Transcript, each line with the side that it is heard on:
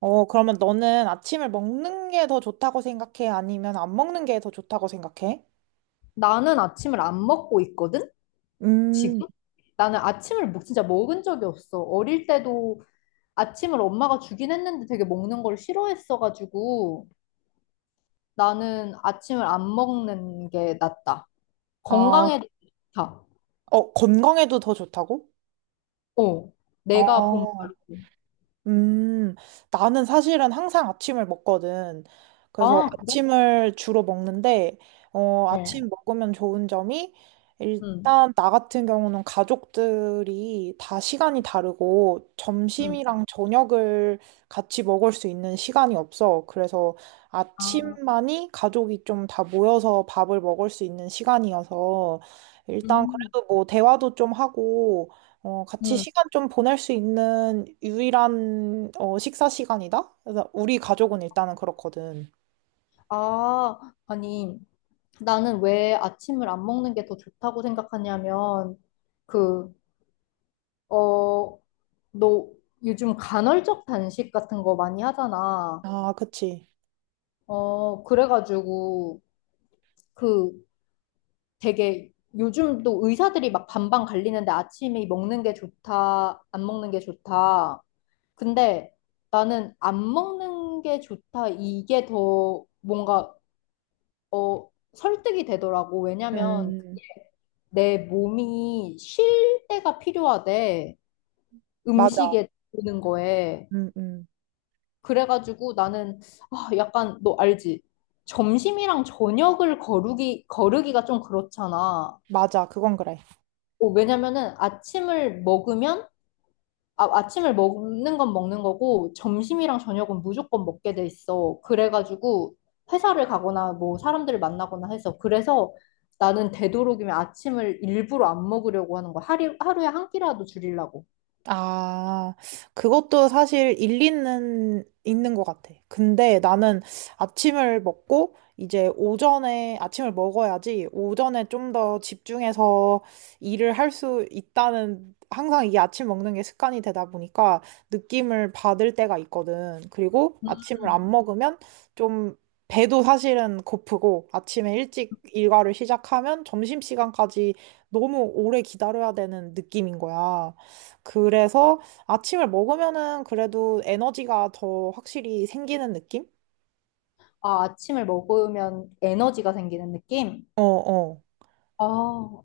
right: 그러면 너는 아침을 먹는 게 더 좋다고 생각해? 아니면 안 먹는 게 더 좋다고 생각해?
left: 나는 아침을 안 먹고 있거든?
right: 음,
left: 지금? 나는 아침을 진짜 먹은 적이 없어. 어릴 때도 아침을 엄마가 주긴 했는데 되게 먹는 걸 싫어했어가지고 나는 아침을 안 먹는 게 낫다.
right: 아,
left: 건강에도 좋다.
right: 건강에도 더 좋다고?
left: 어. 내가 본
right: 아,
left: 바로.
right: 음, 나는 사실은 항상 아침을 먹거든. 그래서
left: 아, 그래?
right: 아침을 주로 먹는데, 아침
left: 어.
right: 먹으면 좋은 점이,
left: 응.
right: 일단 나 같은 경우는 가족들이 다 시간이 다르고,
left: 응.
right: 점심이랑 저녁을 같이 먹을 수 있는 시간이 없어. 그래서
left: 아,
right: 아침만이 가족이 좀 다 모여서 밥을 먹을 수 있는 시간이어서, 일단
left: 음.
right: 그래도 뭐 대화도 좀 하고, 같이
left: 음.
right: 시간 좀 보낼 수 있는 유일한 식사 시간이다? 그래서 우리 가족은 일단은 그렇거든.
left: 아, 아니. 나는 왜 아침을 안 먹는 게 더 좋다고 생각하냐면 그, 어, 너 요즘 간헐적 단식 같은 거 많이 하잖아.
right: 아, 그치.
left: 그래가지고 그 되게 요즘 또 의사들이 막 반반 갈리는데 아침에 먹는 게 좋다, 안 먹는 게 좋다. 근데 나는 안 먹는 게 좋다. 이게 더 뭔가 설득이 되더라고. 왜냐면
right: 음,
left: 내 몸이 쉴 때가 필요하대.
right: 맞아.
left: 음식에 드는 거에.
right: 음, 음.
left: 그래가지고 나는, 아, 약간 너 알지? 점심이랑 저녁을 거르기가 좀 그렇잖아.
right: 맞아. 그건 그래.
left: 왜냐면은 아침을 먹으면, 아, 아침을 먹는 건 먹는 거고 점심이랑 저녁은 무조건 먹게 돼 있어. 그래가지고 회사를 가거나 뭐 사람들을 만나거나 해서 그래서 나는 되도록이면 아침을 일부러 안 먹으려고 하는 거야. 하루에 한 끼라도 줄이려고.
right: 아, 그것도 사실 일리는 있는 것 같아. 근데 나는 아침을 먹고 이제 오전에 아침을 먹어야지 오전에 좀 더 집중해서 일을 할 수 있다는 항상 이게 아침 먹는 게 습관이 되다 보니까 느낌을 받을 때가 있거든. 그리고 아침을 안 먹으면 좀 배도 사실은 고프고 아침에 일찍 일과를 시작하면 점심시간까지 너무 오래 기다려야 되는 느낌인 거야. 그래서 아침을 먹으면은 그래도 에너지가 더 확실히 생기는 느낌?
left: 아, 아침을 먹으면 에너지가 생기는 느낌?
right: 어, 어.
left: 아,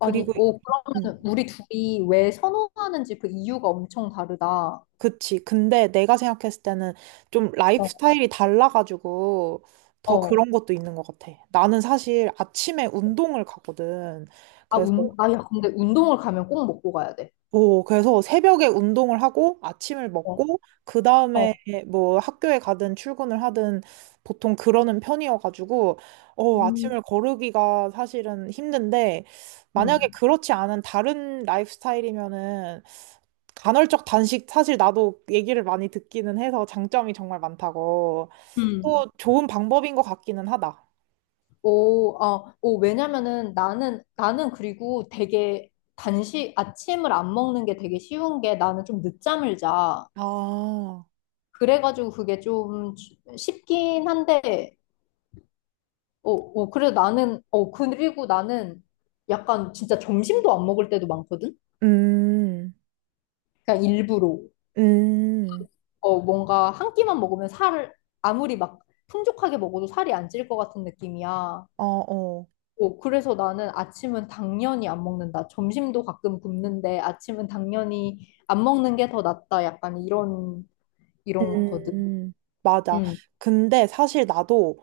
left: 아니,
right: 그리고,
left: 오,
right: 음,
left: 그러면은 우리 둘이 왜 선호하는지 그 이유가 엄청 다르다.
right: 그치. 근데 내가 생각했을 때는 좀 라이프
left: 어,
right: 스타일이 달라가지고 더
left: 어.
right: 그런 것도 있는 것 같아. 나는 사실 아침에 운동을 가거든.
left: 아,
right: 그래서
left: 아, 야, 근데 운동을 가면 꼭 먹고 가야 돼.
right: 오, 그래서 새벽에 운동을 하고 아침을
left: 어,
right: 먹고 그 다음에
left: 어.
right: 뭐 학교에 가든 출근을 하든 보통 그러는 편이어가지고
left: 음,
right: 아침을 거르기가 사실은 힘든데 만약에
left: 음,
right: 그렇지 않은 다른 라이프 스타일이면은 간헐적 단식 사실 나도 얘기를 많이 듣기는 해서 장점이 정말 많다고
left: 음.
right: 또 좋은 방법인 것 같기는 하다.
left: 오, 아, 오, 왜냐면은 나는 그리고 되게 아침을 안 먹는 게 되게 쉬운 게 나는 좀 늦잠을 자.
right: 아,
left: 그래가지고 그게 좀 쉽긴 한데, 그래 나는, 그리고 나는 약간 진짜 점심도 안 먹을 때도 많거든?
right: 음,
left: 그냥 일부러
right: 음,
left: 뭔가 한 끼만 먹으면 살을 아무리 막 풍족하게 먹어도 살이 안 찔 것 같은 느낌이야.
right: 어, 어.
left: 그래서 나는 아침은 당연히 안 먹는다. 점심도 가끔 굶는데 아침은 당연히 안 먹는 게 더 낫다. 약간 이런 거든.
right: 음, 맞아.
left: 응,
right: 근데 사실 나도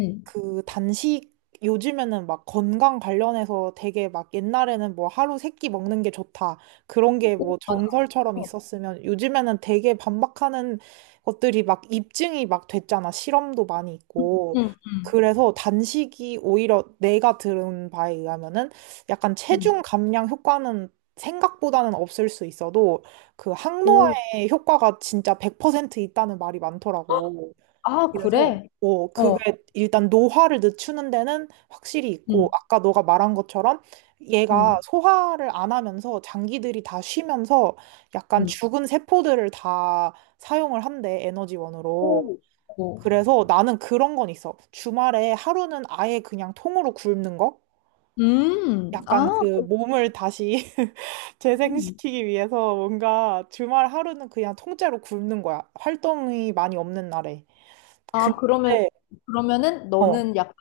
left: 응.
right: 그 단식 요즘에는 막 건강 관련해서 되게 막 옛날에는 뭐 하루 세끼 먹는 게 좋다. 그런 게
left: 오,
right: 뭐
left: 맞아.
right: 정설처럼
left: 어,
right: 있었으면 요즘에는 되게 반박하는 것들이 막 입증이 막 됐잖아. 실험도 많이
left: 응,
right: 있고.
left: 응, 응.
right: 그래서 단식이 오히려 내가 들은 바에 의하면은 약간
left: 응.
right: 체중 감량 효과는 생각보다는 없을 수 있어도 그
left: 오,
right: 항노화의 효과가 진짜 100% 있다는 말이 많더라고.
left: 아,
right: 그래서
left: 그래? 어,
right: 그게 일단 노화를 늦추는 데는 확실히 있고
left: 응,
right: 아까 너가 말한 것처럼 얘가
left: 응,
right: 소화를 안 하면서 장기들이 다 쉬면서 약간
left: 응.
right: 죽은 세포들을 다 사용을 한대 에너지원으로.
left: 오, 오.
right: 그래서 나는 그런 건 있어. 주말에 하루는 아예 그냥 통으로 굶는 거? 약간
left: 아,
right: 그 몸을 다시 재생시키기 위해서 뭔가 주말 하루는 그냥 통째로 굶는 거야. 활동이 많이 없는 날에.
left: 아, 그러면,
right: 근데
left: 그러면은
right: 어,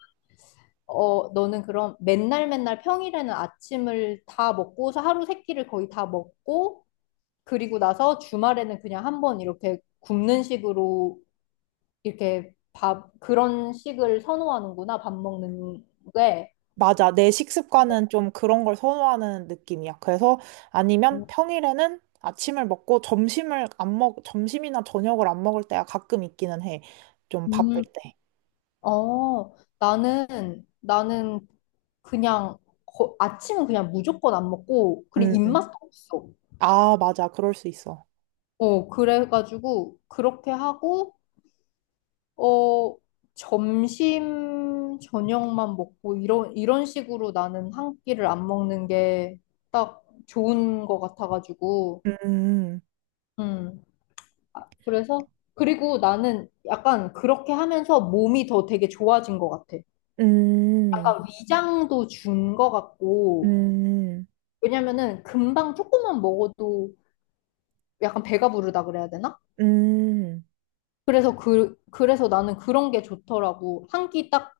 left: 너는 그럼 맨날 맨날 평일에는 아침을 다 먹고서 하루 세 끼를 거의 다 먹고, 그리고 나서 주말에는 그냥 한번 이렇게 굶는 식으로 이렇게 그런 식을 선호하는구나, 밥 먹는 게.
right: 맞아. 내 식습관은 좀 그런 걸 선호하는 느낌이야. 그래서 아니면 평일에는 아침을 먹고 점심을 안 먹, 점심이나 저녁을 안 먹을 때가 가끔 있기는 해. 좀 바쁠
left: 음,
right: 때.
left: 나는 그냥 아침은 그냥 무조건 안 먹고, 그리고
right: 음, 음.
left: 입맛도 없어.
right: 아, 맞아. 그럴 수 있어.
left: 그래가지고 그렇게 하고, 어, 점심, 저녁만 먹고, 이런 식으로 나는 한 끼를 안 먹는 게 딱 좋은 것 같아가지고,
right: 음,
left: 음. 아, 그래서, 그리고 나는 약간 그렇게 하면서 몸이 더 되게 좋아진 것 같아.
right: 음,
left: 약간 위장도 준 것 같고,
right: 음,
left: 왜냐면은 금방 조금만 먹어도 약간 배가 부르다 그래야 되나?
right: 음,
left: 그래서 나는 그런 게 좋더라고. 한 끼 딱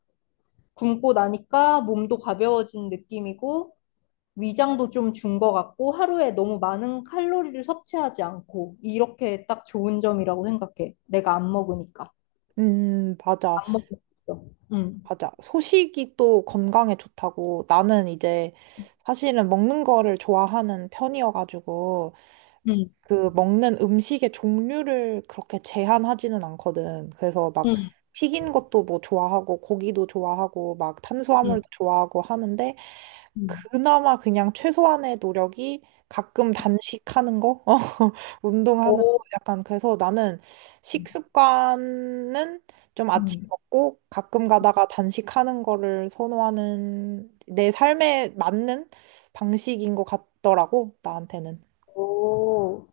left: 굶고 나니까 몸도 가벼워진 느낌이고, 위장도 좀 준 것 같고 하루에 너무 많은 칼로리를 섭취하지 않고 이렇게 딱 좋은 점이라고 생각해. 내가 안 먹으니까.
right: 맞아.
left: 안 먹고 있어. 응,
right: 맞아. 소식이 또 건강에 좋다고. 나는 이제 사실은 먹는 거를 좋아하는 편이어가지고.
left: 응,
right: 그 먹는 음식의 종류를 그렇게 제한하지는 않거든. 그래서 막
left: 응,
right: 튀긴 것도 뭐 좋아하고 고기도 좋아하고 막 탄수화물도
left: 응,
right: 좋아하고 하는데
left: 응.
right: 그나마 그냥 최소한의 노력이 가끔 단식하는 거, 어, 운동하는 거
left: 오,
right: 약간 그래서 나는 식습관은 좀 아침
left: 응.
right: 먹고 가끔 가다가 단식하는 거를 선호하는 내 삶에 맞는 방식인 것 같더라고 나한테는.
left: 오.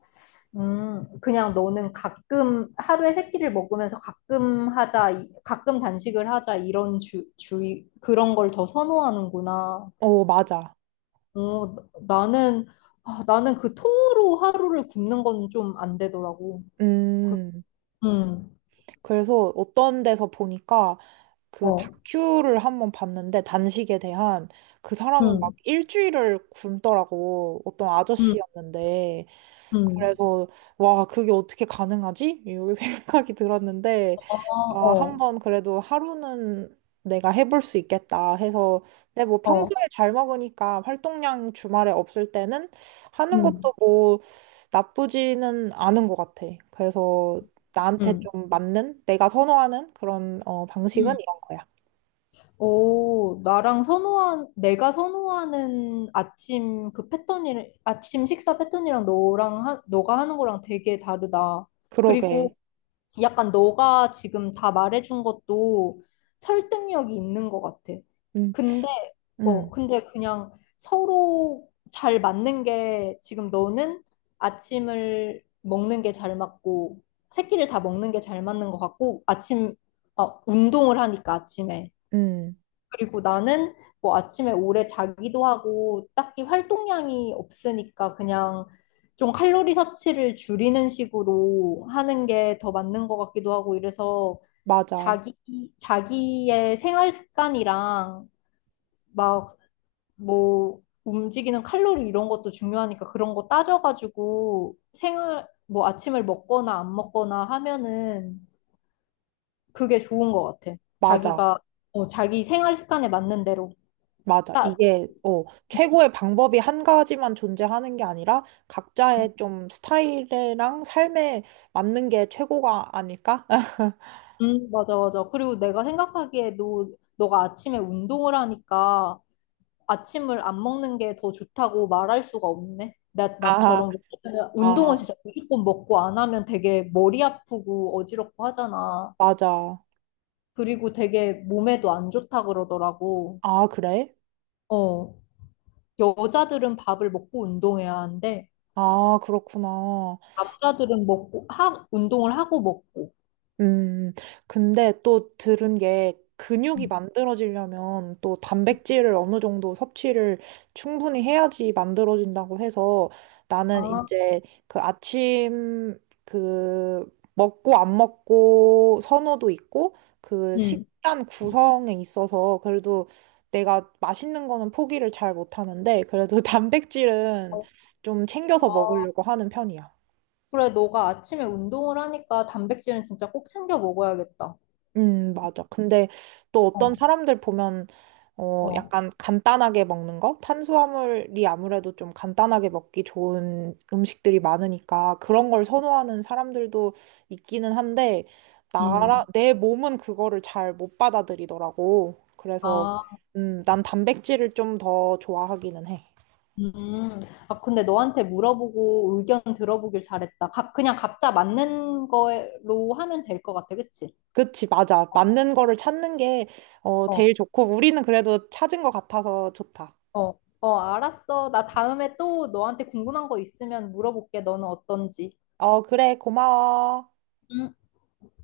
left: 그냥 너는 가끔 하루에 세 끼를 먹으면서 가끔 하자, 가끔 단식을 하자 이런 주의 그런 걸 더 선호하는구나.
right: 어 맞아.
left: 나는, 아, 나는 그 통으로 하루를 굶는 건 좀 안 되더라고. 그-
right: 음,
left: 음,
right: 그래서 어떤 데서 보니까 그
left: 어,
right: 다큐를 한번 봤는데 단식에 대한 그 사람은 막
left: 음,
right: 일주일을 굶더라고. 어떤
left: 음,
right: 아저씨였는데.
left: 음,
right: 그래서 와, 그게 어떻게 가능하지? 이 생각이 들었는데
left: 어,
right: 아,
left: 어,
right: 한번 그래도 하루는 내가 해볼 수 있겠다 해서, 근데 뭐
left: 어,
right: 평소에 잘 먹으니까 활동량 주말에 없을 때는 하는
left: 음,
right: 것도 뭐 나쁘지는 않은 것 같아. 그래서 나한테
left: 음.
right: 좀 맞는, 내가 선호하는 그런 방식은
left: 음.
right: 이런 거야.
left: 오, 내가 선호하는 아침 식사 패턴이랑 너가 하는 거랑 되게 다르다.
right: 그러게.
left: 그리고 약간 너가 지금 다 말해준 것도 설득력이 있는 것 같아.
right: 음,
left: 근데, 어,
right: 음,
left: 근데 그냥 서로 잘 맞는 게 지금 너는 아침을 먹는 게 잘 맞고, 새끼를 다 먹는 게 잘 맞는 것 같고, 아침, 운동을 하니까 아침에.
right: 음,
left: 그리고 나는 뭐 아침에 오래 자기도 하고 딱히 활동량이 없으니까 그냥 좀 칼로리 섭취를 줄이는 식으로 하는 게 더 맞는 것 같기도 하고 이래서
right: 맞아,
left: 자기, 자기의 생활 습관이랑 막 뭐 움직이는 칼로리 이런 것도 중요하니까 그런 거 따져가지고 뭐 아침을 먹거나 안 먹거나 하면은 그게 좋은 것 같아.
right: 맞아.
left: 자기 생활 습관에 맞는 대로.
right: 맞아.
left: 따,
right: 최고의 방법이 한 가지만 존재하는 게 아니라 각자의 좀 스타일이랑 삶에 맞는 게 최고가 아닐까?
left: 맞아, 맞아. 그리고 내가 생각하기에 너가 아침에 운동을 하니까 아침을 안 먹는 게 더 좋다고 말할 수가 없네. 나,
right: 아,
left: 나처럼. 왜냐면 운동은
right: 아,
left: 진짜 무조건 먹고 안 하면 되게 머리 아프고 어지럽고 하잖아.
right: 맞아.
left: 그리고 되게 몸에도 안 좋다 그러더라고.
right: 아, 그래?
left: 어, 여자들은 밥을 먹고 운동해야 하는데,
right: 아, 그렇구나.
left: 남자들은 먹고, 운동을 하고 먹고.
right: 음, 근데 또 들은 게 근육이
left: 음.
right: 만들어지려면 또 단백질을 어느 정도 섭취를 충분히 해야지 만들어진다고 해서 나는
left: 아,
right: 이제 그 아침 그 먹고 안 먹고 선호도 있고 그
left: 음.
right: 식단 구성에 있어서 그래도 내가 맛있는 거는 포기를 잘 못하는데 그래도 단백질은 좀 챙겨서
left: 어,
right: 먹으려고 하는 편이야.
left: 그래, 너가 아침에 운동을 하니까 단백질은 진짜 꼭 챙겨 먹어야겠다.
right: 맞아. 근데 또 어떤
left: 어,
right: 사람들 보면,
left: 어.
right: 약간 간단하게 먹는 거? 탄수화물이 아무래도 좀 간단하게 먹기 좋은 음식들이 많으니까 그런 걸 선호하는 사람들도 있기는 한데,
left: 음.
right: 내 몸은 그거를 잘 못 받아들이더라고. 그래서,
left: 아,
right: 난 단백질을 좀 더 좋아하기는 해.
left: 음. 아, 근데 너한테 물어보고 의견 들어보길 잘했다. 그냥 각자 맞는 거로 하면 될 것 같아. 그치?
right: 그치, 맞아.
left: 어,
right: 맞는 거를 찾는 게 제일
left: 어,
right: 좋고, 우리는 그래도 찾은 것 같아서 좋다.
left: 어, 어, 알았어. 나 다음에 또 너한테 궁금한 거 있으면 물어볼게. 너는 어떤지.
right: 어, 그래, 고마워.
left: 음.